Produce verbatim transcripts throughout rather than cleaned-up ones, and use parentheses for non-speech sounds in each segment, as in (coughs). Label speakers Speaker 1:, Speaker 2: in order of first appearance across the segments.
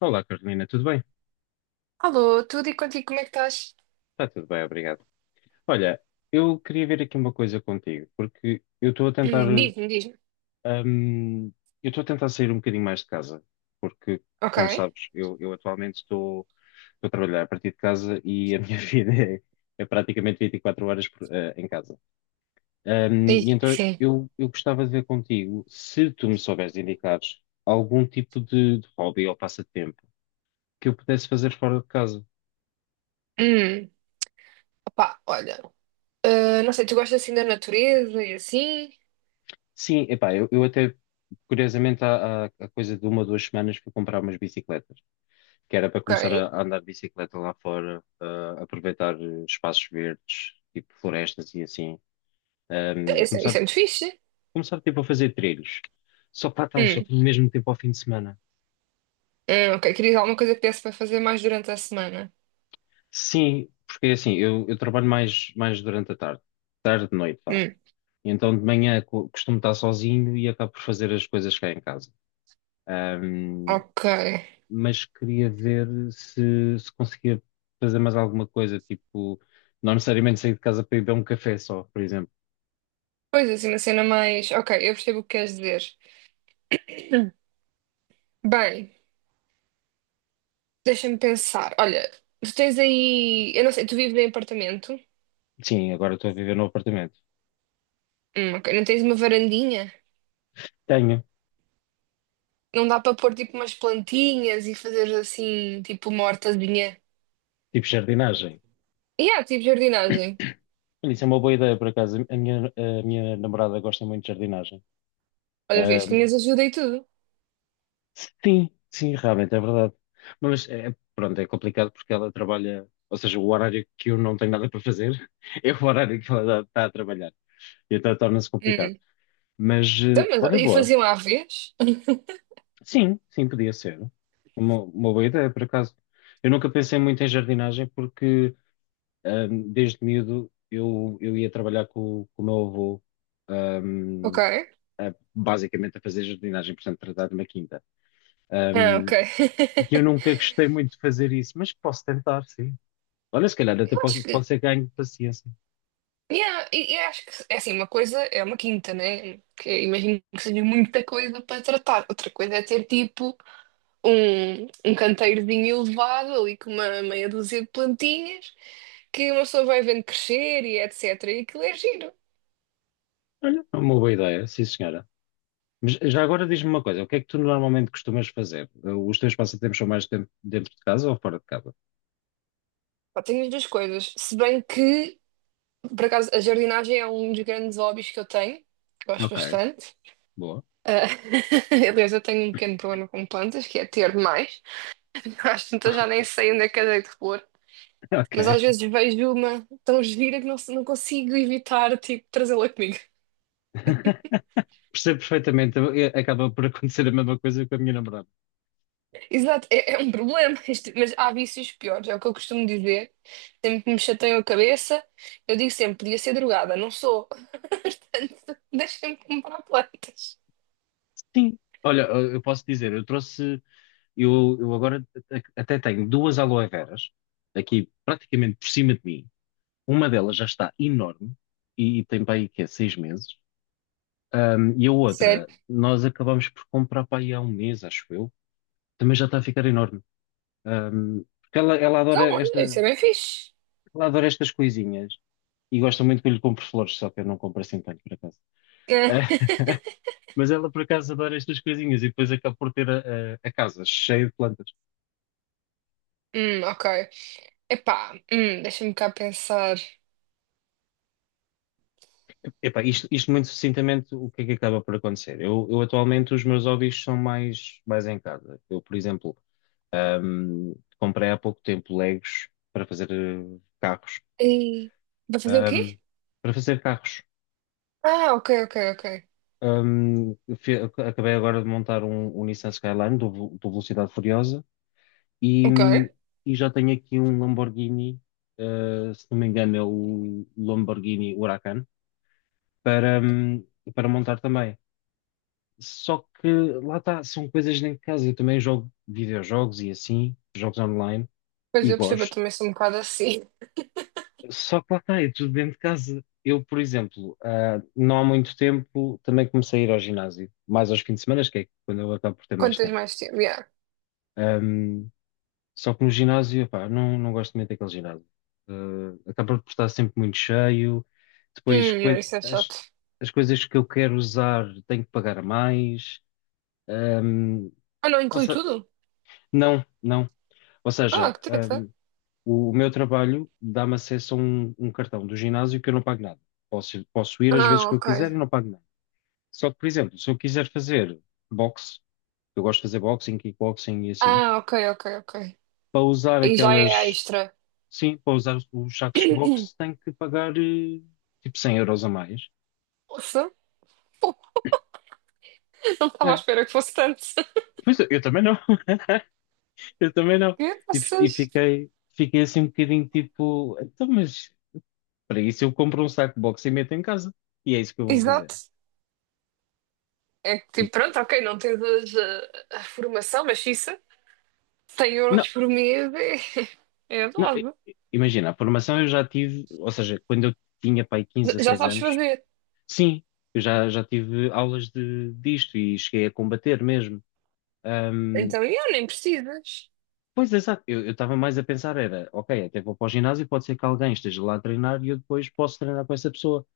Speaker 1: Olá, Carolina, tudo bem?
Speaker 2: Alô, tudo e contigo, como é que estás?
Speaker 1: Está tudo bem, obrigado. Olha, eu queria ver aqui uma coisa contigo, porque eu estou a tentar,
Speaker 2: Hum, Diz-me, diz-me.
Speaker 1: hum, eu estou a tentar sair um bocadinho mais de casa, porque, como
Speaker 2: Ok.
Speaker 1: sabes, eu, eu atualmente estou, estou a trabalhar a partir de casa e a minha (laughs) vida é, é praticamente vinte e quatro horas por- eh, em casa. Hum, e
Speaker 2: Diz,
Speaker 1: então
Speaker 2: sim.
Speaker 1: eu, eu gostava de ver contigo se tu me souberes indicar algum tipo de, de hobby ou passatempo que eu pudesse fazer fora de casa.
Speaker 2: Hum, Opá, olha. Ah, não sei, tu gostas assim da natureza e assim?
Speaker 1: Sim, epá, eu, eu até, curiosamente, há, há, há coisa de uma ou duas semanas fui comprar umas bicicletas, que era para começar a,
Speaker 2: Ok.
Speaker 1: a andar de bicicleta lá fora, a aproveitar eh, espaços verdes, tipo florestas e assim, ehm, e
Speaker 2: Isso, é isso
Speaker 1: começar,
Speaker 2: é muito fixe.
Speaker 1: começar tipo a fazer trilhos. Só que lá está, só
Speaker 2: Hum,
Speaker 1: tenho mesmo tempo ao fim de semana.
Speaker 2: hum, ok, querias alguma coisa que desse para fazer mais durante a semana?
Speaker 1: Sim, porque é assim, eu, eu trabalho mais, mais durante a tarde, tarde, noite, vá.
Speaker 2: Hum,
Speaker 1: E então de manhã co- costumo estar sozinho e acabo por fazer as coisas cá em casa. Hum,
Speaker 2: ok.
Speaker 1: mas queria ver se, se conseguia fazer mais alguma coisa, tipo, não necessariamente sair de casa para ir beber um café só, por exemplo.
Speaker 2: Pois assim, uma cena mais. Ok, eu percebo o que queres dizer. Bem, deixa-me pensar. Olha, tu tens aí. Eu não sei, tu vives em apartamento?
Speaker 1: Sim, agora estou a viver no apartamento.
Speaker 2: Hum, ok. Não tens uma varandinha?
Speaker 1: Tenho,
Speaker 2: Não dá para pôr tipo umas plantinhas e fazer assim, tipo uma hortazinha.
Speaker 1: tipo, jardinagem.
Speaker 2: E há, tipo jardinagem.
Speaker 1: Olha, isso é uma boa ideia, por acaso. A minha, a minha namorada gosta muito de jardinagem.
Speaker 2: Olha, vês,
Speaker 1: Ahm,
Speaker 2: tinhas ajuda e tudo.
Speaker 1: sim, sim, realmente, é verdade. Mas, é, pronto, é complicado porque ela trabalha, ou seja, o horário que eu não tenho nada para fazer (laughs) é o horário que ela está a trabalhar. E então torna-se complicado.
Speaker 2: Hum.
Speaker 1: Mas,
Speaker 2: Então,
Speaker 1: eh, olha,
Speaker 2: mas, e
Speaker 1: boa.
Speaker 2: faziam à vez?
Speaker 1: Sim, sim, podia ser. Uma, uma boa ideia, por acaso. Eu nunca pensei muito em jardinagem porque ahm, desde miúdo eu, eu ia trabalhar com, com o meu avô,
Speaker 2: Ok.
Speaker 1: ahm, a- basicamente a fazer jardinagem, portanto, tratar de uma quinta.
Speaker 2: Ah, ok.
Speaker 1: Ahm,
Speaker 2: (laughs)
Speaker 1: e eu nunca gostei muito de fazer isso, mas posso tentar, sim. Olha, se calhar até
Speaker 2: Eu acho
Speaker 1: posso, pode
Speaker 2: que.
Speaker 1: ser ganho de paciência.
Speaker 2: Yeah, e- eu acho que é assim, uma coisa é uma quinta, né? Que eu imagino que seja muita coisa para tratar. Outra coisa é ter tipo um, um canteirozinho elevado ali com uma meia dúzia de plantinhas que uma pessoa vai vendo crescer e etecetera. E aquilo é giro.
Speaker 1: Olha, é uma boa ideia, sim, senhora. Mas já agora diz-me uma coisa, o que é que tu normalmente costumas fazer? Os teus passatempos são mais dentro, dentro de casa ou fora de casa?
Speaker 2: Pá, tenho muitas coisas. Se bem que, por acaso, a jardinagem é um dos grandes hobbies que eu tenho, que gosto
Speaker 1: Ok.
Speaker 2: bastante.
Speaker 1: Boa.
Speaker 2: Ah, (laughs) aliás, eu tenho um pequeno problema com plantas, que é ter demais. (laughs) Às tantas já nem sei onde é que eu dei de repor.
Speaker 1: (laughs) Ok.
Speaker 2: Mas às vezes vejo uma tão gira que não, se- não consigo evitar, tipo, trazê-la comigo.
Speaker 1: (laughs) Percebo perfeitamente. Eu- acaba por acontecer a mesma coisa com a minha namorada.
Speaker 2: (laughs) Exato, é, é um problema, (laughs) isto- mas há vícios piores, é o que eu costumo dizer. Sempre que me chateiam a cabeça, eu digo sempre, podia ser drogada, não sou. (laughs) Portanto, deixem-me comprar plantas.
Speaker 1: Sim. Olha, eu eu posso dizer, eu trouxe, eu, eu agora a- até tenho duas aloe veras aqui praticamente por cima de mim. Uma delas já está enorme e, e tem para aí que é seis meses. Ahm, e a
Speaker 2: Sério.
Speaker 1: outra, nós acabamos por comprar para aí há um mês, acho eu. Também já está a ficar enorme. Ahm, porque ela, ela
Speaker 2: Então,
Speaker 1: adora
Speaker 2: olha, isso é
Speaker 1: esta,
Speaker 2: bem fixe.
Speaker 1: ela adora estas coisinhas e gosta muito que eu lhe compre flores, só que eu não compro assim tanto para É,
Speaker 2: (laughs)
Speaker 1: mas ela por acaso adora estas coisinhas e depois acaba por ter a, a- a casa cheia de plantas.
Speaker 2: Hum, ok. Epá, hum, deixa-me cá pensar.
Speaker 1: Epá, isto, isto muito sucintamente, o que é que acaba por acontecer? Eu, eu atualmente os meus hobbies são mais, mais em casa. Eu, por exemplo, ahm, comprei há pouco tempo Legos para fazer eh, carros.
Speaker 2: E... Vai fazer o
Speaker 1: Ahm,
Speaker 2: quê?
Speaker 1: para fazer carros.
Speaker 2: Ah, ok, ok, ok.
Speaker 1: Ahm, fe- acabei agora de montar um, um Nissan Skyline do, Vel- do Velocidade Furiosa E,
Speaker 2: Ok.
Speaker 1: e já tenho aqui um Lamborghini, eh, se não me engano é o Lamborghini Huracan, para, hum, para montar também. Só que lá está, são coisas dentro de casa. Eu também jogo videojogos e assim, jogos online,
Speaker 2: Pois
Speaker 1: e
Speaker 2: eu percebo, eu
Speaker 1: gosto.
Speaker 2: também sou um bocado assim. (laughs)
Speaker 1: Só que lá está, é tudo dentro de casa. Eu, por exemplo, ah, não há muito tempo também comecei a ir ao ginásio, mais aos fins de semana, que é quando eu acabo por ter
Speaker 2: Quanto
Speaker 1: mais
Speaker 2: tens
Speaker 1: tempo.
Speaker 2: mais tempo? Yeah.
Speaker 1: Só que no ginásio, pá, não, não gosto muito daquele ginásio. Eh, acaba por estar sempre muito cheio.
Speaker 2: Hum,
Speaker 1: Depois,
Speaker 2: yeah,
Speaker 1: coi-
Speaker 2: isso é
Speaker 1: as,
Speaker 2: chato.
Speaker 1: as coisas que eu quero usar tenho que pagar mais. Ahm,
Speaker 2: Ah, não
Speaker 1: ou
Speaker 2: inclui
Speaker 1: se-
Speaker 2: tudo?
Speaker 1: não, não. Ou
Speaker 2: Ah,
Speaker 1: seja,
Speaker 2: que treta.
Speaker 1: ahm, o, o meu trabalho dá-me acesso a um, um cartão do ginásio que eu não pago nada. Posso, posso ir às vezes
Speaker 2: Ah,
Speaker 1: que eu
Speaker 2: ok.
Speaker 1: quiser e não pago nada. Só que, por exemplo, se eu quiser fazer boxe, eu gosto de fazer boxing, kickboxing e assim,
Speaker 2: Ah, ok, ok, ok.
Speaker 1: para usar
Speaker 2: E já é
Speaker 1: aquelas
Speaker 2: extra.
Speaker 1: Sim, para usar o
Speaker 2: (coughs)
Speaker 1: Jackbox
Speaker 2: (clears throat)
Speaker 1: tem que pagar eh, tipo cem euros a mais.
Speaker 2: Nossa, pô, não estava à
Speaker 1: É.
Speaker 2: espera que fosse tanto. (laughs)
Speaker 1: Pois eu, eu também não, (laughs) eu também não.
Speaker 2: Que
Speaker 1: E, fi- e
Speaker 2: vocês?
Speaker 1: fiquei, fiquei assim um bocadinho tipo, então, mas para isso eu compro um saco Jackbox e meto em casa. E é isso que eu vou fazer.
Speaker 2: Exato. É que, tipo, pronto, ok, não tens a, a- a formação, mas isso. 100
Speaker 1: Não,
Speaker 2: euros por mês é, é
Speaker 1: não, i-
Speaker 2: dose.
Speaker 1: i- imagina, a formação eu já tive, ou seja, quando eu tinha pai quinze,
Speaker 2: Já
Speaker 1: dezesseis
Speaker 2: sabes
Speaker 1: anos,
Speaker 2: fazer.
Speaker 1: sim, eu já, já tive aulas de, disto e cheguei a combater mesmo.
Speaker 2: Então, yeah, nem precisas.
Speaker 1: Pois, exato. Eu estava mais a pensar era, ok, até vou para o ginásio, pode ser que alguém esteja lá a treinar e eu depois posso treinar com essa pessoa.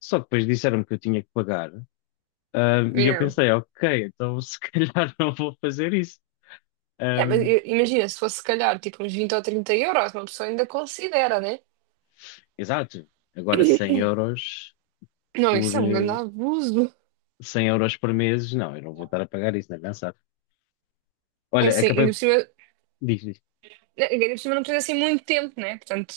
Speaker 1: Só que depois disseram-me que eu tinha que pagar. ahm, e eu
Speaker 2: Yeah.
Speaker 1: pensei, ok, então se (laughs) calhar não vou fazer isso.
Speaker 2: Yeah, mas
Speaker 1: Ahm,
Speaker 2: i- imagina, se fosse se calhar tipo uns vinte ou trinta euros, uma pessoa ainda considera, né?
Speaker 1: exato. Agora cem euros
Speaker 2: Não,
Speaker 1: por,
Speaker 2: isso é um grande
Speaker 1: eh,
Speaker 2: abuso.
Speaker 1: cem euros por mês, não, eu não vou estar a pagar isso, nem pensar.
Speaker 2: É
Speaker 1: Olha,
Speaker 2: assim,
Speaker 1: acabei...
Speaker 2: ainda por cima,
Speaker 1: Diz, diz.
Speaker 2: né, ainda por cima não precisa assim muito tempo, né? Portanto,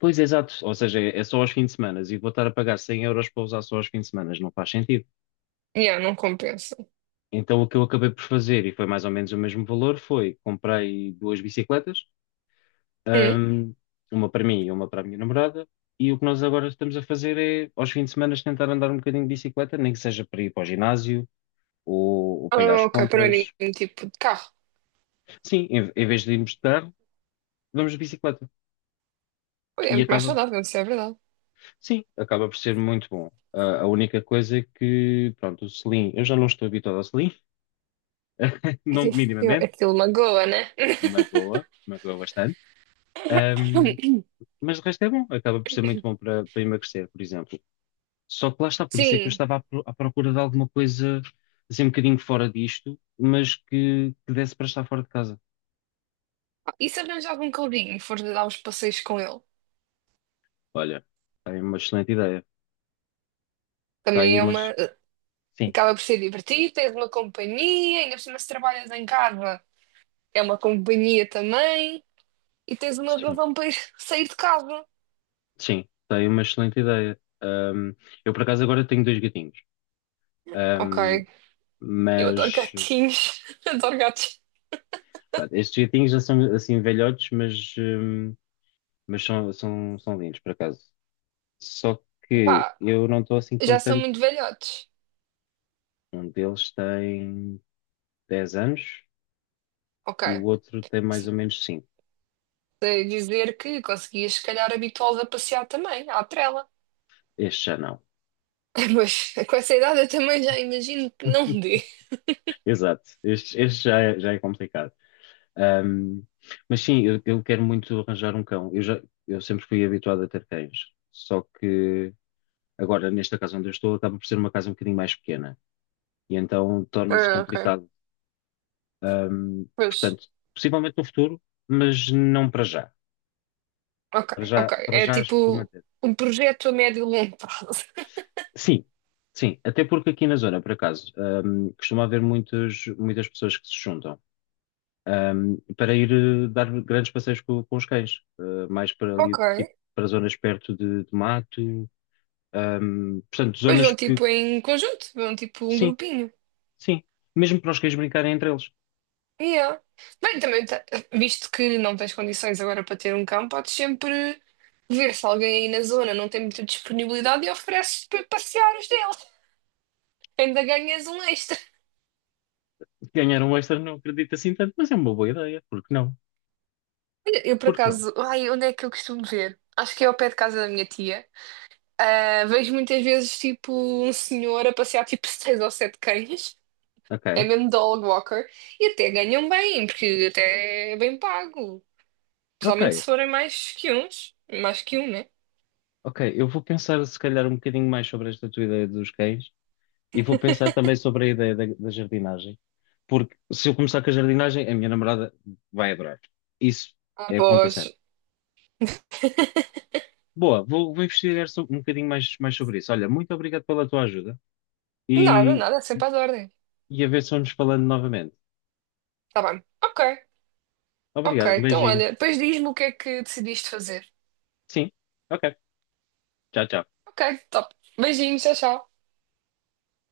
Speaker 1: Pois, exato. Ou seja, é só aos fins de semana e vou estar a pagar cem euros para usar só aos fins de semana. Não faz sentido.
Speaker 2: yeah, não compensa.
Speaker 1: Então, o que eu acabei por fazer, e foi mais ou menos o mesmo valor, foi comprei duas bicicletas,
Speaker 2: Hum?
Speaker 1: hum, uma para mim e uma para a minha namorada, e o que nós agora estamos a fazer é, aos fins de semana, tentar andar um bocadinho de bicicleta, nem que seja para ir para o ginásio ou, ou para ir
Speaker 2: Ah,
Speaker 1: às
Speaker 2: ok, para mim,
Speaker 1: compras.
Speaker 2: tipo, de carro.
Speaker 1: Sim, em, em vez de irmos de carro, vamos de bicicleta.
Speaker 2: Olha, é
Speaker 1: E
Speaker 2: muito mais
Speaker 1: acaba,
Speaker 2: saudável, isso é verdade.
Speaker 1: sim, acaba por ser muito bom. Ah, a única coisa é que, pronto, o selim, eu já não estou habituado ao selim, (laughs) não
Speaker 2: (laughs) Eu-
Speaker 1: minimamente,
Speaker 2: aquilo magoa, né?
Speaker 1: magoa, magoa bastante. Hum,
Speaker 2: (laughs)
Speaker 1: Mas o resto é bom, acaba por ser muito bom para, para emagrecer, por exemplo. Só que lá está, por isso é que eu
Speaker 2: Sim.
Speaker 1: estava à, pro- à procura de alguma coisa assim um bocadinho fora disto, mas que, que desse para estar fora de casa.
Speaker 2: E se arranjar algum caldinho e for dar uns passeios com ele?
Speaker 1: Olha, está aí uma excelente ideia. Está
Speaker 2: Também
Speaker 1: aí
Speaker 2: é
Speaker 1: umas.
Speaker 2: uma.
Speaker 1: Sim,
Speaker 2: Acaba por ser divertido, tens uma companhia, ainda por cima se trabalhas em casa, é uma companhia também, e tens uma
Speaker 1: sim,
Speaker 2: razão para ir (laughs) sair de casa.
Speaker 1: sim, está aí uma excelente ideia. Ahm, eu por acaso agora tenho dois gatinhos,
Speaker 2: Ok,
Speaker 1: Ahm,
Speaker 2: eu adoro
Speaker 1: mas
Speaker 2: gatinhos, (laughs) adoro gatos.
Speaker 1: pronto, estes gatinhos já são assim velhotes, mas, ahm, mas são, são, são lindos por acaso. Só que
Speaker 2: Epá,
Speaker 1: eu não estou assim
Speaker 2: já são
Speaker 1: contente
Speaker 2: muito velhotes.
Speaker 1: Um deles tem dez anos e o
Speaker 2: Ok,
Speaker 1: outro tem mais ou menos cinco.
Speaker 2: sei dizer que conseguias se calhar habituá-los a passear também, à trela.
Speaker 1: Este já não.
Speaker 2: (laughs) Mas com essa idade eu também já imagino que não dê.
Speaker 1: Exato. Este, este já é, já é complicado. Ahm, mas sim, eu, eu quero muito arranjar um cão. Eu, já, eu sempre fui habituado a ter cães. Só que agora, nesta casa onde eu estou, acaba por ser uma casa um bocadinho mais pequena. E então torna-se
Speaker 2: Ah, ok,
Speaker 1: complicado. Ahm,
Speaker 2: pois,
Speaker 1: portanto, possivelmente no futuro, mas não para já.
Speaker 2: ok,
Speaker 1: Para já,
Speaker 2: ok.
Speaker 1: para
Speaker 2: É
Speaker 1: já acho que vou
Speaker 2: tipo
Speaker 1: manter.
Speaker 2: um projeto a médio e longo prazo.
Speaker 1: Sim, sim, até porque aqui na zona, por acaso, hum, costuma haver muitas, muitas pessoas que se juntam, hum, para ir eh, dar grandes passeios co- com, os cães, eh, mais para
Speaker 2: (laughs) Ok.
Speaker 1: ali, tipo, para zonas perto de, de mato, hum, portanto,
Speaker 2: Pois
Speaker 1: zonas
Speaker 2: vão
Speaker 1: que,
Speaker 2: tipo em conjunto, vão tipo um
Speaker 1: sim,
Speaker 2: grupinho.
Speaker 1: sim, mesmo para os cães brincarem entre eles.
Speaker 2: Yeah. Bem, também, tá- visto que não tens condições agora para ter um cão, podes sempre ver se alguém aí na zona não tem muita disponibilidade e ofereces para passear os dele. Ainda ganhas um extra.
Speaker 1: Ganhar um extra não acredito assim tanto, mas é uma boa ideia, porque não?
Speaker 2: Eu, por
Speaker 1: Porque não?
Speaker 2: acaso, ai, onde é que eu costumo ver? Acho que é ao pé de casa da minha tia. Ah, vejo muitas vezes tipo um senhor a passear tipo (laughs) seis ou sete cães. É
Speaker 1: Ok,
Speaker 2: mesmo dog walker. E até ganham bem, porque até é bem pago.
Speaker 1: ok,
Speaker 2: Principalmente se forem mais que uns, mais que um, né?
Speaker 1: ok, eu vou pensar se calhar um bocadinho mais sobre esta tua ideia dos cães e vou pensar também sobre a ideia da, da jardinagem, porque se eu começar com a jardinagem, a minha namorada vai adorar. Isso é ponto ponta.
Speaker 2: Após.
Speaker 1: Boa, vou, vou investigar so- um bocadinho mais, mais sobre isso. Olha, muito obrigado pela tua ajuda
Speaker 2: Nada,
Speaker 1: e,
Speaker 2: nada, é sempre às ordens.
Speaker 1: e a ver se vamos falando novamente.
Speaker 2: Tá bem. Ok, ok.
Speaker 1: Obrigado, um
Speaker 2: Então,
Speaker 1: beijinho.
Speaker 2: olha, depois diz-me o que é que decidiste fazer.
Speaker 1: Sim, ok. Tchau, tchau.
Speaker 2: Ok, top. Beijinhos, tchau, tchau.